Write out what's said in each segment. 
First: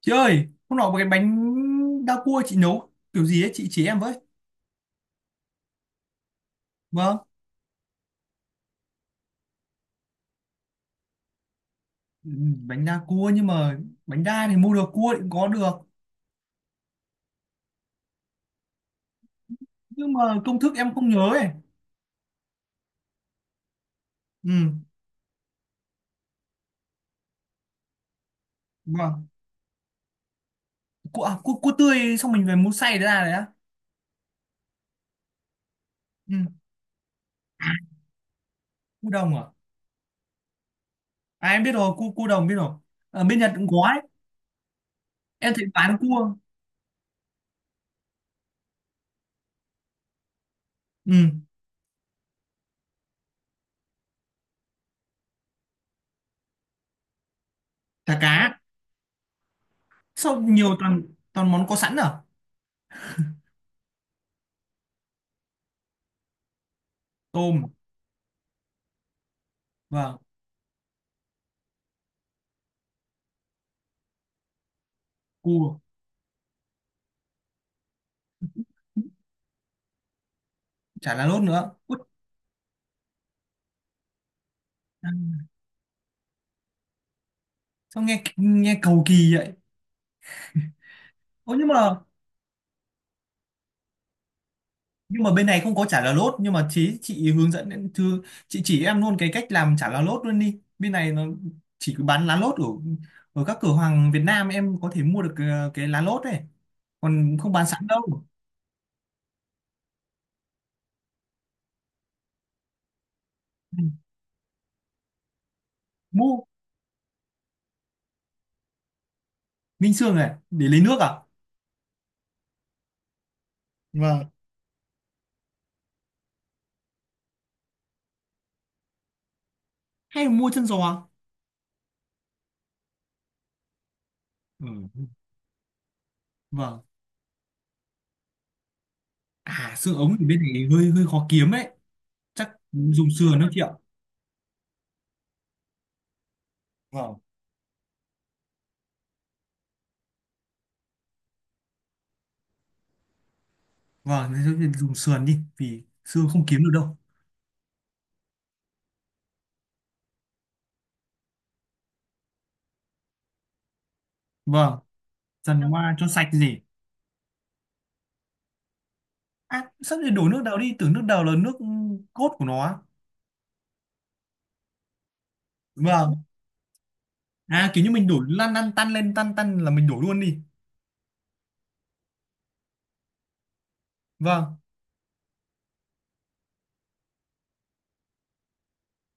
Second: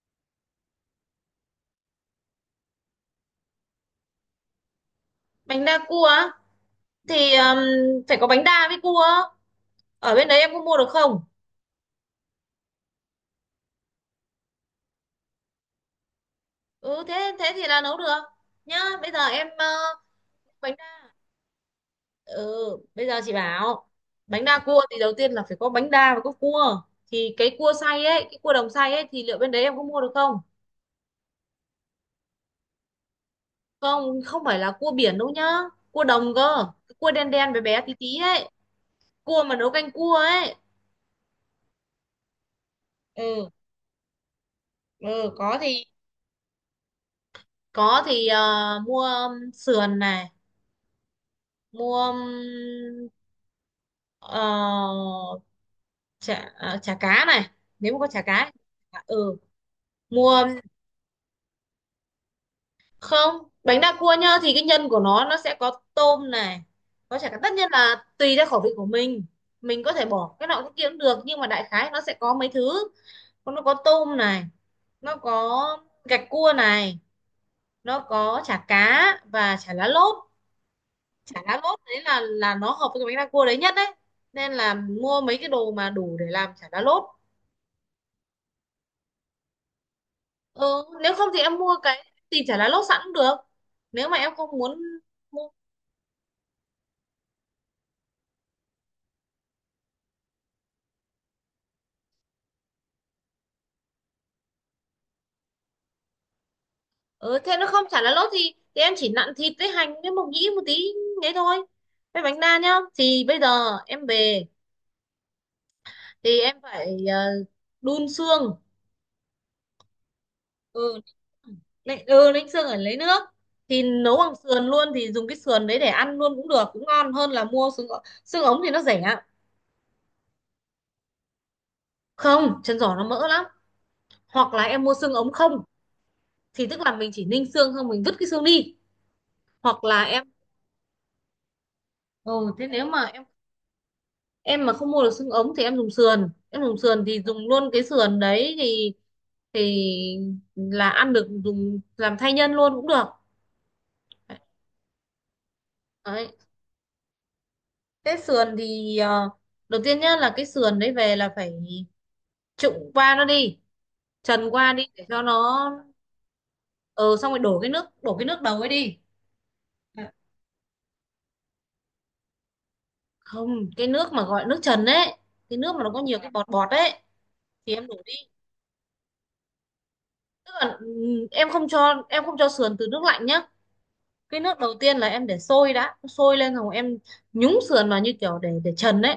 Chị ơi, hôm nọ một cái bánh đa cua chị nấu kiểu gì ấy, chị chỉ em với. Bánh đa cua á? Vâng, Thì phải có bánh đa với cua. Ở bên đấy em có mua được không? ừ, bánh đa cua nhưng mà bánh đa thì mua được, cua thì cũng có được. Ừ, thế thế thì là nấu được nhá. Bây giờ em Nhưng mà công bánh thức em đa. không nhớ ấy. Ừ, bây giờ chị bảo, bánh Ừ, đa cua thì đầu tiên là phải có bánh đa và có cua. Thì cái cua đồng xay ấy, thì vâng. liệu bên đấy em có mua được không? Cua, à, cua tươi xong mình về mua xay ra đấy á. Không, không phải là cua biển đâu nhá, cua đồng Ừ, cơ. Cái cua đen đen bé bé tí tí ấy, cua đồng cua à? mà nấu canh cua ấy. À em biết rồi, cua đồng biết rồi. Ở bên Ừ, Nhật cũng có ấy. ừ, Em có thấy thì, bán cua. Mua sườn này. Ừ, Mua ờ, chả à, chả cá này, nếu mà có thả chả cá. cá. Ừ, Sao mua. nhiều toàn toàn món có sẵn à? Không, bánh đa cua nhá, thì cái nhân của nó sẽ có tôm này, có chả cá. Tất nhiên Tôm, là tùy theo khẩu vị của mình có thể vâng, bỏ cái nào cái kia cũng được, nhưng mà đại khái nó sẽ có mấy thứ. Còn nó có tôm này, nó có cua, gạch cua này, nó có chả cá và chả lá lốt. chả lá Chả lốt lá nữa. lốt Út, đấy là nó hợp với cái bánh đa cua đấy nhất đấy, nên là mua mấy cái đồ mà đủ để làm chả lá lốt. sao nghe nghe cầu kỳ vậy? Ừ, nếu không thì em Ủa nhưng mua mà cái, thì chả lá lốt sẵn cũng được. Nếu mà em không muốn nhưng mà bên mua, này không có chả là lốt nhưng mà chị hướng dẫn em- thư chị chỉ em luôn cái cách làm chả là lốt luôn đi, bên này nó chỉ bán lá lốt ở ở các cửa hàng Việt Nam, em có thể mua được cái lá lốt này, còn ừ, không thế nó bán không sẵn chả lá đâu. lốt thì em chỉ nặn thịt với hành với mộc nhĩ một tí đấy thôi. Với bánh đa nhá. Thì bây giờ Ừ. em về thì Mua. em phải đun xương. Ninh xương này để lấy nước Ừ, à? đánh xương ở lấy nước. Thì nấu Vâng, bằng sườn luôn thì dùng cái sườn đấy để ăn luôn cũng được, cũng ngon hơn là mua xương. Xương ống thì nó rẻ. hay là mua chân giò? Không, chân giò nó mỡ lắm. Hoặc là Ừ. em mua xương ống không, thì tức Vâng. là mình chỉ ninh xương không, mình vứt cái xương đi. À, Hoặc xương là ống em thì bên này hơi hơi khó kiếm đấy, chắc ừ, Thế nếu mà dùng em sườn đó chị ạ. em mà không mua được xương ống thì em dùng sườn Vâng, thì dùng luôn cái sườn đấy, thì là ăn được, dùng làm thay nhân luôn cũng được. vâng, thế thì dùng sườn đi vì xương Đấy, không kiếm được đâu. cái sườn thì đầu tiên nhá, là cái sườn đấy về là phải trụng qua nó đi, trần qua Vâng, đi để cho dần nó. qua cho sạch gì. Ờ Xong rồi đổ cái nước đầu ấy đi. À, sao thì Dạ. đổ nước đào đi, tưởng nước đào là nước cốt của nó á. Không, cái nước mà gọi nước trần ấy, cái nước mà nó có Vâng. nhiều cái bọt bọt ấy. À, Thì kiểu em như đổ mình đi, đổ lăn lăn tăn lên tăn tăn là mình đổ luôn đi. tức là em không cho sườn từ nước lạnh nhá. Cái Vâng. nước đầu tiên là em để sôi đã, sôi lên rồi em nhúng sườn vào như kiểu để trần ấy,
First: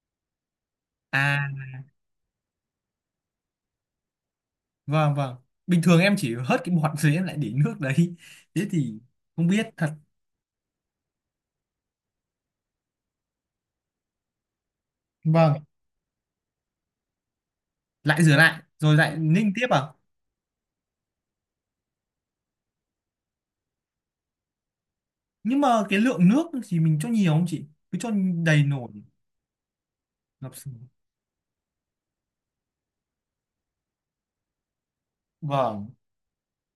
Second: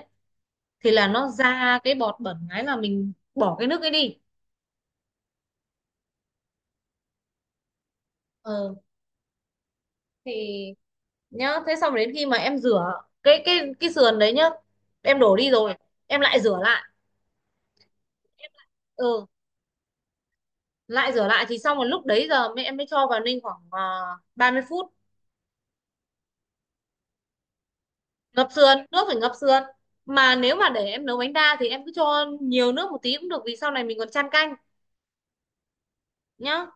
thì là nó À, ra cái bọt bẩn, cái là mình bỏ cái nước ấy đi. vâng vâng. Bình thường em chỉ hớt cái bọt rồi em lại để nước đấy. Thế ờ thì không biết thật. thì nhá, thế xong đến khi mà em rửa cái sườn đấy nhá, em đổ đi Vâng. rồi em lại rửa lại. Lại rửa lại, rồi lại Ừ, ninh tiếp à? lại rửa lại thì xong rồi lúc đấy giờ mẹ em mới cho vào ninh khoảng 30 phút. Nhưng mà cái lượng nước thì mình cho nhiều không chị? Cứ cho Ngập đầy sườn, nổi. nước phải ngập sườn. Mà nếu Ngập mà để sình. em nấu bánh đa thì em cứ cho nhiều nước một tí cũng được vì sau này mình còn chan canh Vâng. nhá.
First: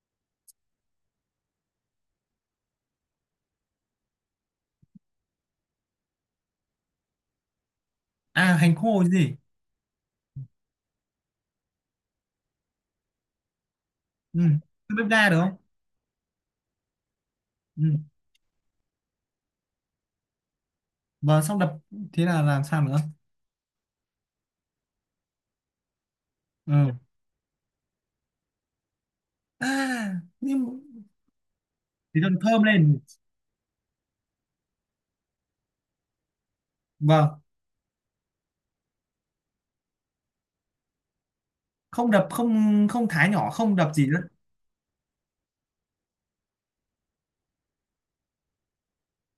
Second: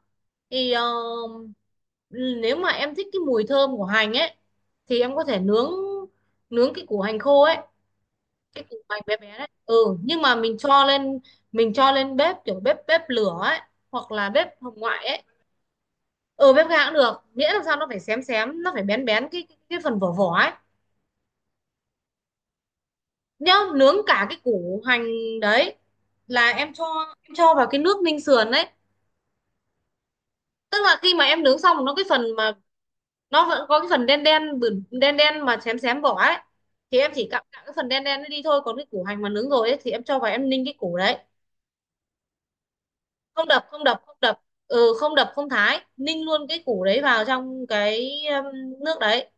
Thì nếu mà em thích cái mùi thơm của hành ấy thì em có thể nướng nướng cái củ hành khô ấy, À, cái hành củ hành khô chứ bé gì? bé đấy, ừ. Nhưng mà mình cho lên bếp, kiểu bếp bếp lửa ấy, hoặc là Ừ. bếp hồng Cứ ngoại bếp ấy. ga được không? Ừ, bếp ga cũng được, miễn làm sao Ừ. nó phải xém xém, nó phải bén bén cái phần vỏ vỏ ấy. Vâng, xong đập, thế là làm sao nữa? Nhá, nướng cả cái củ hành đấy là Ừ. em cho vào cái nước ninh sườn đấy. À, Tức nhưng là khi mà em nướng xong nó, cái thì phần thường mà thơm lên. nó vẫn có cái phần đen đen, đen đen mà xém xém vỏ ấy. Thì em chỉ Vâng, cạo cạo cái phần đen đen nó đi thôi, còn cái củ hành mà nướng rồi ấy thì em cho vào, em ninh cái củ đấy. không đập, không không thái Không nhỏ, đập, không không đập đập, gì không nữa. đập. Ừ, không đập, không thái, ninh luôn cái củ đấy vào trong cái nước đấy.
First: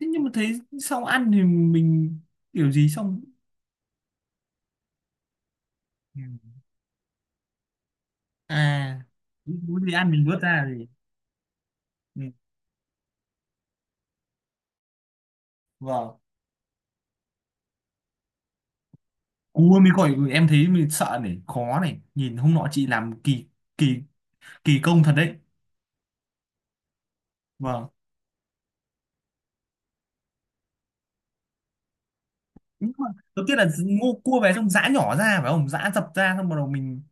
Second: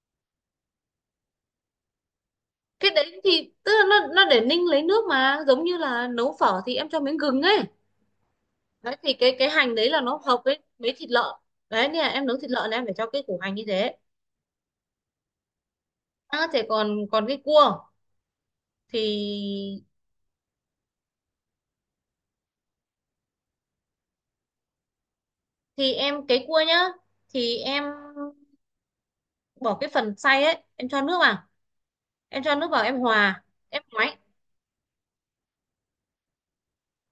Thế nhưng mà thấy sau ăn thì mình kiểu gì Cái đấy xong. thì tức là nó để ninh lấy nước, mà giống như là Ừ. nấu phở thì em cho miếng gừng ấy. Đấy À, thì cái hành có đấy gì là ăn nó mình vớt hợp với ra gì, với thịt lợn. Đấy nên là ừ. em nấu thịt lợn là em phải cho cái củ hành như thế. Vâng. Thế còn còn cái cua Cua thì, mới gọi, em thấy mình sợ này, khó này, nhìn hôm nọ chị làm kỳ kỳ kỳ công thật đấy. Cái cua nhá, thì em Vâng. bỏ cái phần xay ấy, em cho nước vào, Nhưng em mà hòa, đầu tiên là em ngoáy. ngô cua về xong giã nhỏ ra phải không, giã dập ra xong bắt đầu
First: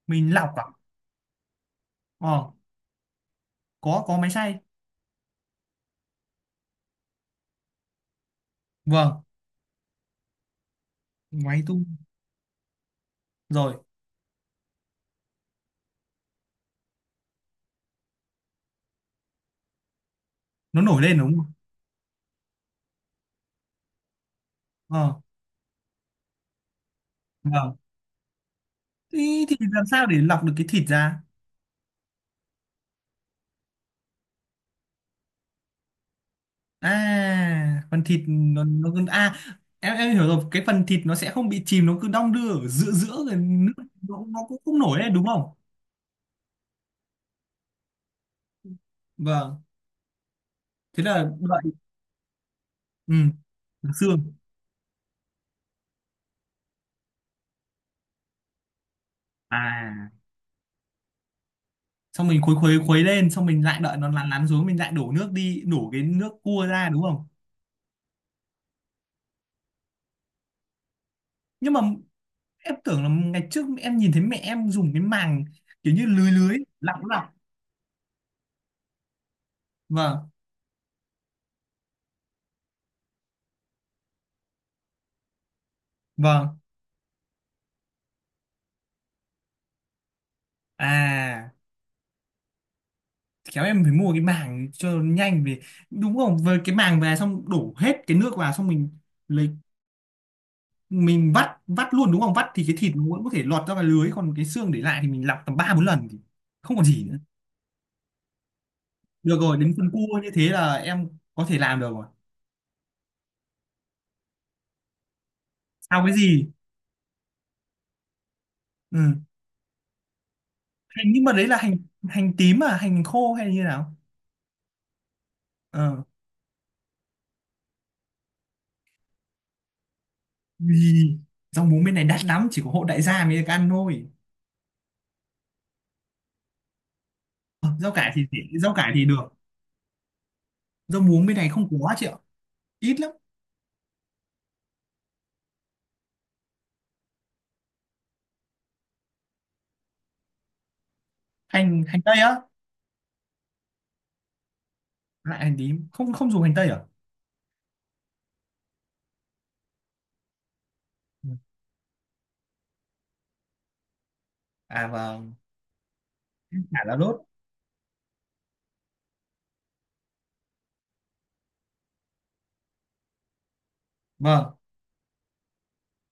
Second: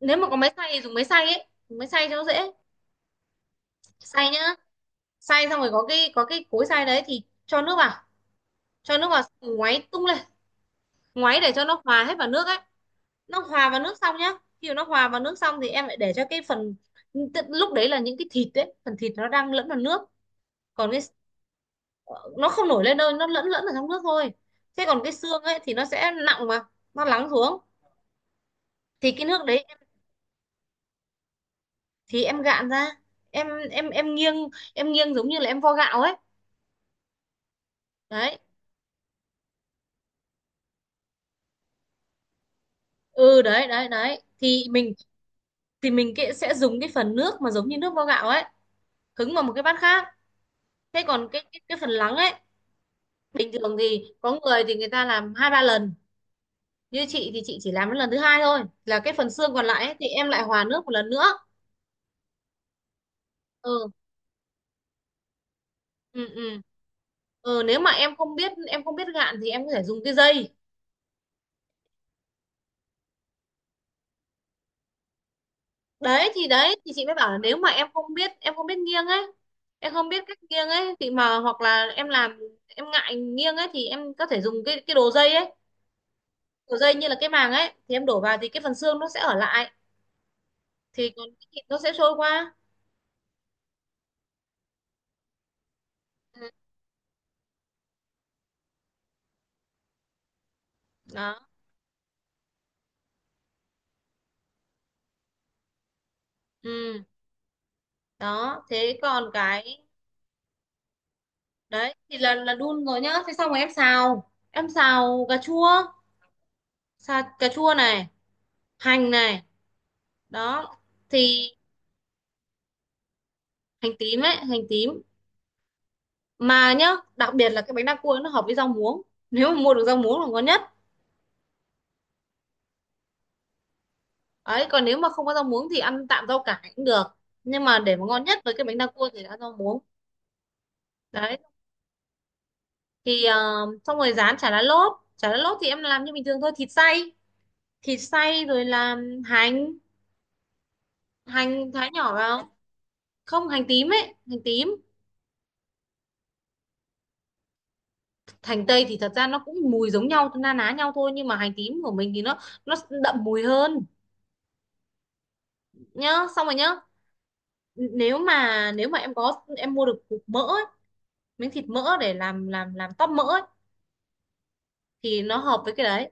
Nếu mà mình có lọc máy à? xay thì dùng máy xay ấy, dùng máy xay cho nó dễ. Ờ, có Xay máy nhá, xay. xay xong rồi có cái cối xay đấy, thì cho nước vào, Vâng. ngoáy tung lên. Ngoáy để Máy cho nó tung hòa hết vào nước ấy. Nó hòa rồi vào nước xong nhá, khi mà nó hòa vào nước xong thì em lại để cho cái phần. Tức lúc đấy là những cái thịt đấy, phần thịt nó đang lẫn vào nước. nó Còn cái, nổi lên đúng không? nó không nổi lên đâu, nó lẫn lẫn ở trong nước thôi. Thế còn cái Ờ, xương ấy thì nó sẽ nặng mà, nó lắng xuống. vâng. Thì cái nước Ý, thì đấy, thịt làm sao để lọc được cái thịt ra? thì em gạn ra, em em em nghiêng em nghiêng giống như là em vo gạo ấy. À, phần thịt Đấy, nó cứ à, em hiểu rồi, cái phần thịt nó sẽ không bị chìm, nó cứ đong đưa ở giữa giữa rồi ừ, đấy nước đấy đấy, nó, cũng không nổi đấy đúng không? thì mình cái, sẽ dùng cái phần nước mà giống như nước vo gạo ấy, hứng vào một Vâng. cái bát khác. Thế Thế còn là cái cái, đợi, cái phần lắng ấy, ừ, bình thường là thì xương. có người thì người ta làm hai ba lần, như chị thì chị chỉ làm đến lần thứ hai thôi, là cái phần xương còn lại ấy, thì À, em lại hòa nước một lần nữa. xong mình khuấy khuấy khuấy lên xong mình lại Ừ. đợi nó lăn lăn xuống, mình lại đổ nước đi, đổ cái Ừ, nước ừ, cua ra đúng không? ừ, nếu mà em không biết gạn thì em có thể dùng cái dây. Nhưng mà em tưởng là ngày trước em nhìn thấy mẹ em dùng cái màng, kiểu như lưới đấy thì lưới đấy thì lọc chị mới lọc. bảo là, nếu mà em không biết nghiêng ấy em không biết Vâng, cách nghiêng ấy, thì mà hoặc là em làm em ngại nghiêng ấy thì em có thể dùng cái đồ dây ấy. vâng. Đồ dây như là cái màng ấy, thì em đổ vào thì cái phần xương nó sẽ ở lại, thì còn cái À, thịt nó sẽ trôi qua. khéo em phải mua cái màng cho nhanh, về đúng không, Ừ. với cái màng về xong đổ hết cái nước vào, xong mình lấy mình Đó. vắt vắt luôn đúng không, vắt thì cái thịt nó vẫn có thể lọt ra cái lưới, còn cái xương để lại thì mình lọc tầm ba bốn lần thì không còn Ừ, gì nữa. đó. Thế còn Được rồi, đến cái phần cua như thế là em có thể làm được đấy rồi. thì là đun rồi nhá. Thế xong rồi em xào cà chua, Sao? Cái gì? xào cà chua này, hành Ừ. này, đó. Hành, nhưng mà đấy Thì là hành hành tím à, hành khô hay là như hành nào? tím ấy, hành tím. Ờ, Mà nhá, đặc biệt là cái bánh đa cua ấy, nó hợp với rau muống, nếu mà mua được rau muống là ngon nhất. vì rau muống bên này đắt lắm, chỉ có hộ đại gia mới được ăn thôi. Ấy còn nếu mà không có rau muống thì ăn tạm rau cải cũng được, nhưng Ờ, mà rau để mà cải ngon thì nhất rẻ, với cái rau bánh đa cải thì cua thì được, là rau muống. rau muống Đấy bên này không có chị ạ, ít lắm. thì xong rồi rán chả lá lốt. Chả lá lốt thì em làm như bình thường thôi, thịt xay rồi làm hành, hành hành thái hành nhỏ tây á? vào. Không, hành tím ấy, hành tím. Lại hành tím, không không dùng hành tây à? Hành tây thì thật ra nó cũng mùi giống nhau, na ná nhau thôi, nhưng mà hành tím của mình thì nó đậm mùi hơn. À, vâng. Nhá, xong rồi nhá. Chả là đốt. Nếu mà nếu mà em có em mua được cục mỡ ấy, miếng thịt mỡ để làm tóp mỡ ấy, Vâng. thì nó hợp với cái đấy.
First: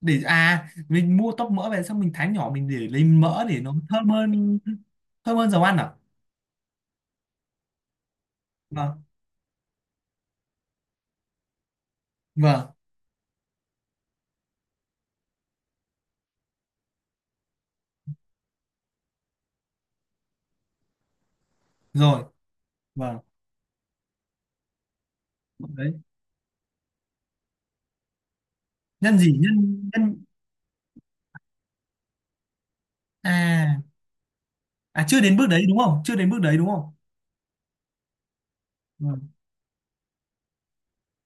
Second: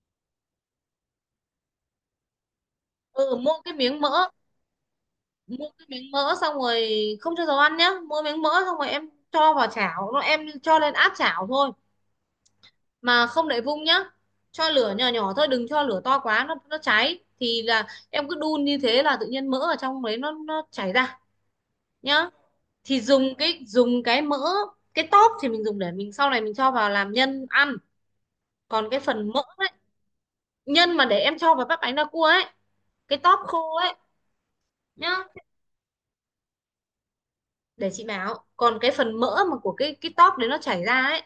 Để à, mình mua tóp mỡ về xong mình thái nhỏ mình để lấy Ừ, mỡ để nó thơm hơn, thơm hơn dầu mua ăn cái à? miếng mỡ xong rồi, không cho dầu ăn nhá. Mua miếng mỡ xong rồi, Vâng. em cho vào chảo nó em cho lên áp chảo thôi. Vâng, Mà không để vung nhá, cho lửa nhỏ nhỏ thôi, đừng cho lửa to quá nó cháy. Thì là em cứ đun như thế là tự nhiên mỡ ở trong đấy nó chảy ra rồi. nhá. Thì Vâng, dùng cái mỡ. Cái tóp thì mình dùng để đấy, mình sau này mình cho vào làm nhân ăn. Còn cái nhân phần gì, mỡ, nhân nhân? nhân mà để em cho vào bắp bánh đa cua ấy, cái tóp khô À, ấy. Chưa Nhá, đến bước đấy đúng không, chưa đến bước đấy đúng không. để chị bảo, còn cái phần Vâng. mỡ mà của cái tóp đấy nó chảy ra ấy,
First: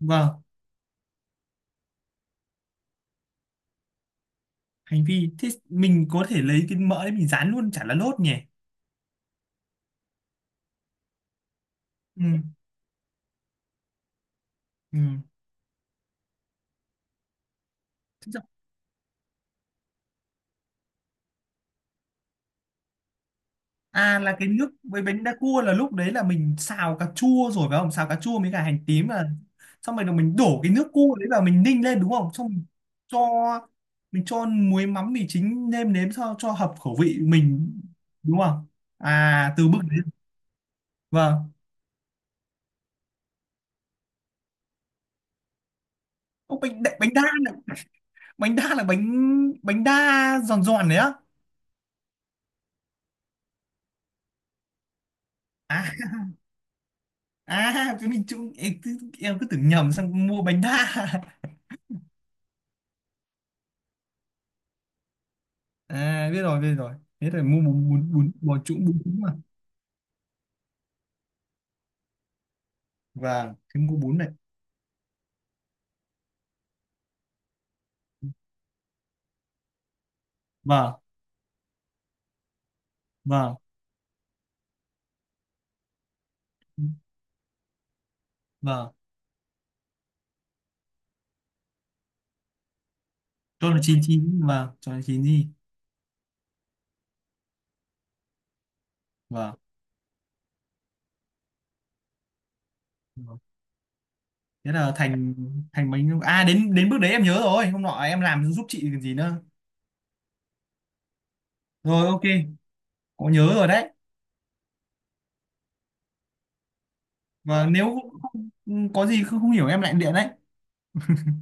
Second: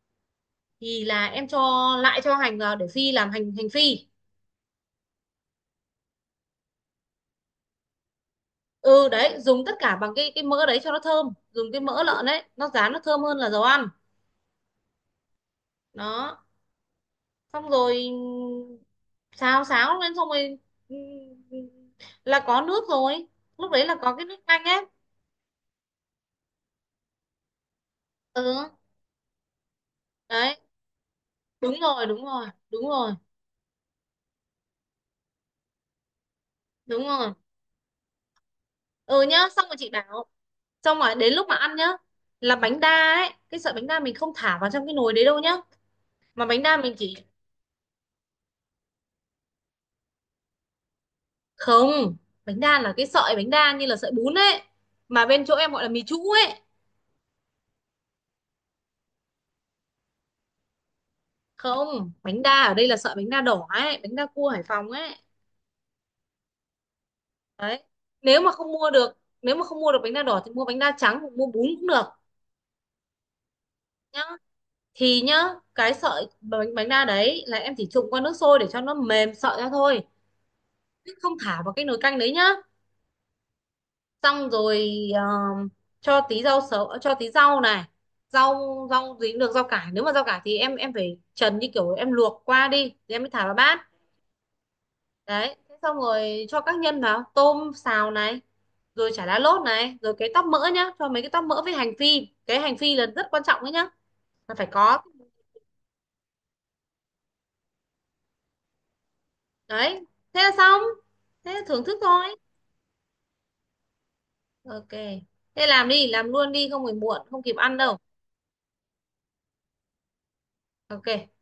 Vâng. thì là em cho, lại cho hành vào để phi làm hành, hành phi. Hành vi, thế mình có thể lấy cái mỡ đấy mình rán luôn chả là lốt nhỉ? Ừ đấy, dùng tất cả bằng cái mỡ đấy cho nó thơm, dùng cái mỡ lợn Ừ, đấy nó rán nó thơm hơn là dầu ăn. ừ. Đó, xong rồi xào xáo lên, xong rồi, ừ, là có nước rồi, lúc đấy là có À, cái là nước cái canh nước ấy. với bánh đa cua là lúc đấy là mình xào cà chua rồi phải không? Xào cà chua với cả hành Ừ, tím là xong rồi là mình đấy, đổ cái nước cua đấy vào mình đúng ninh lên rồi, đúng đúng không? rồi, Xong đúng rồi, cho mình cho muối mắm mì chính nêm nếm cho hợp khẩu đúng vị rồi. mình đúng không? Ừ nhá, À, xong từ rồi bước chị đấy. bảo, xong rồi đến lúc Vâng. mà ăn nhá. Là bánh đa ấy, cái sợi bánh đa mình không thả vào trong cái nồi đấy đâu nhá, mà Ô, bánh đa mình bánh chỉ. đa là bánh đa là bánh bánh đa giòn giòn đấy á. Không, bánh đa là cái sợi bánh đa như là sợi bún ấy, mà bên chỗ em gọi là À mì trũ ấy. à cái mình chung em cứ, tưởng nhầm sang mua bánh đa. Không, bánh đa ở đây là sợi bánh đa đỏ ấy, bánh đa cua Hải Phòng ấy. À, biết rồi biết rồi. Thế là mua Đấy, bún bún bún nếu mà bún không trũng mua bún được trũng. nếu mà không mua được bánh đa đỏ thì mua bánh đa trắng hoặc mua bún cũng được. Vâng, cái mũ bún Nhá, này. thì nhá, cái sợi bánh bánh đa đấy là em chỉ trụng qua nước sôi để cho nó mềm sợi ra thôi, Vâng, chứ không thả vào cái nồi canh đấy nhá. vâng, Xong rồi ờ, cho tí rau sấu, cho tí rau này, rau vâng, rau gì cũng được, rau cải. Nếu mà rau cải thì em phải trần như kiểu em luộc qua đi thì em mới thả vào cho là bát. chín chín. Vâng, cho là chín gì. Đấy, thế xong rồi cho các nhân vào, tôm xào này, rồi chả lá Vâng, lốt này, rồi cái tóp mỡ nhá, cho mấy cái tóp mỡ với hành phi. Cái hành phi là rất vâng. quan trọng đấy nhá, là phải Thế là có. thành thành bánh à, đến đến bước đấy em nhớ rồi, hôm nọ em làm giúp chị còn gì nữa. Đấy, thế là xong, thế là thưởng thức Rồi, ok, thôi. có nhớ rồi đấy. Ok, thế làm đi, làm luôn đi, không phải muộn không kịp Và ăn nếu đâu. Có gì không, không hiểu em lại điện đấy. Ok.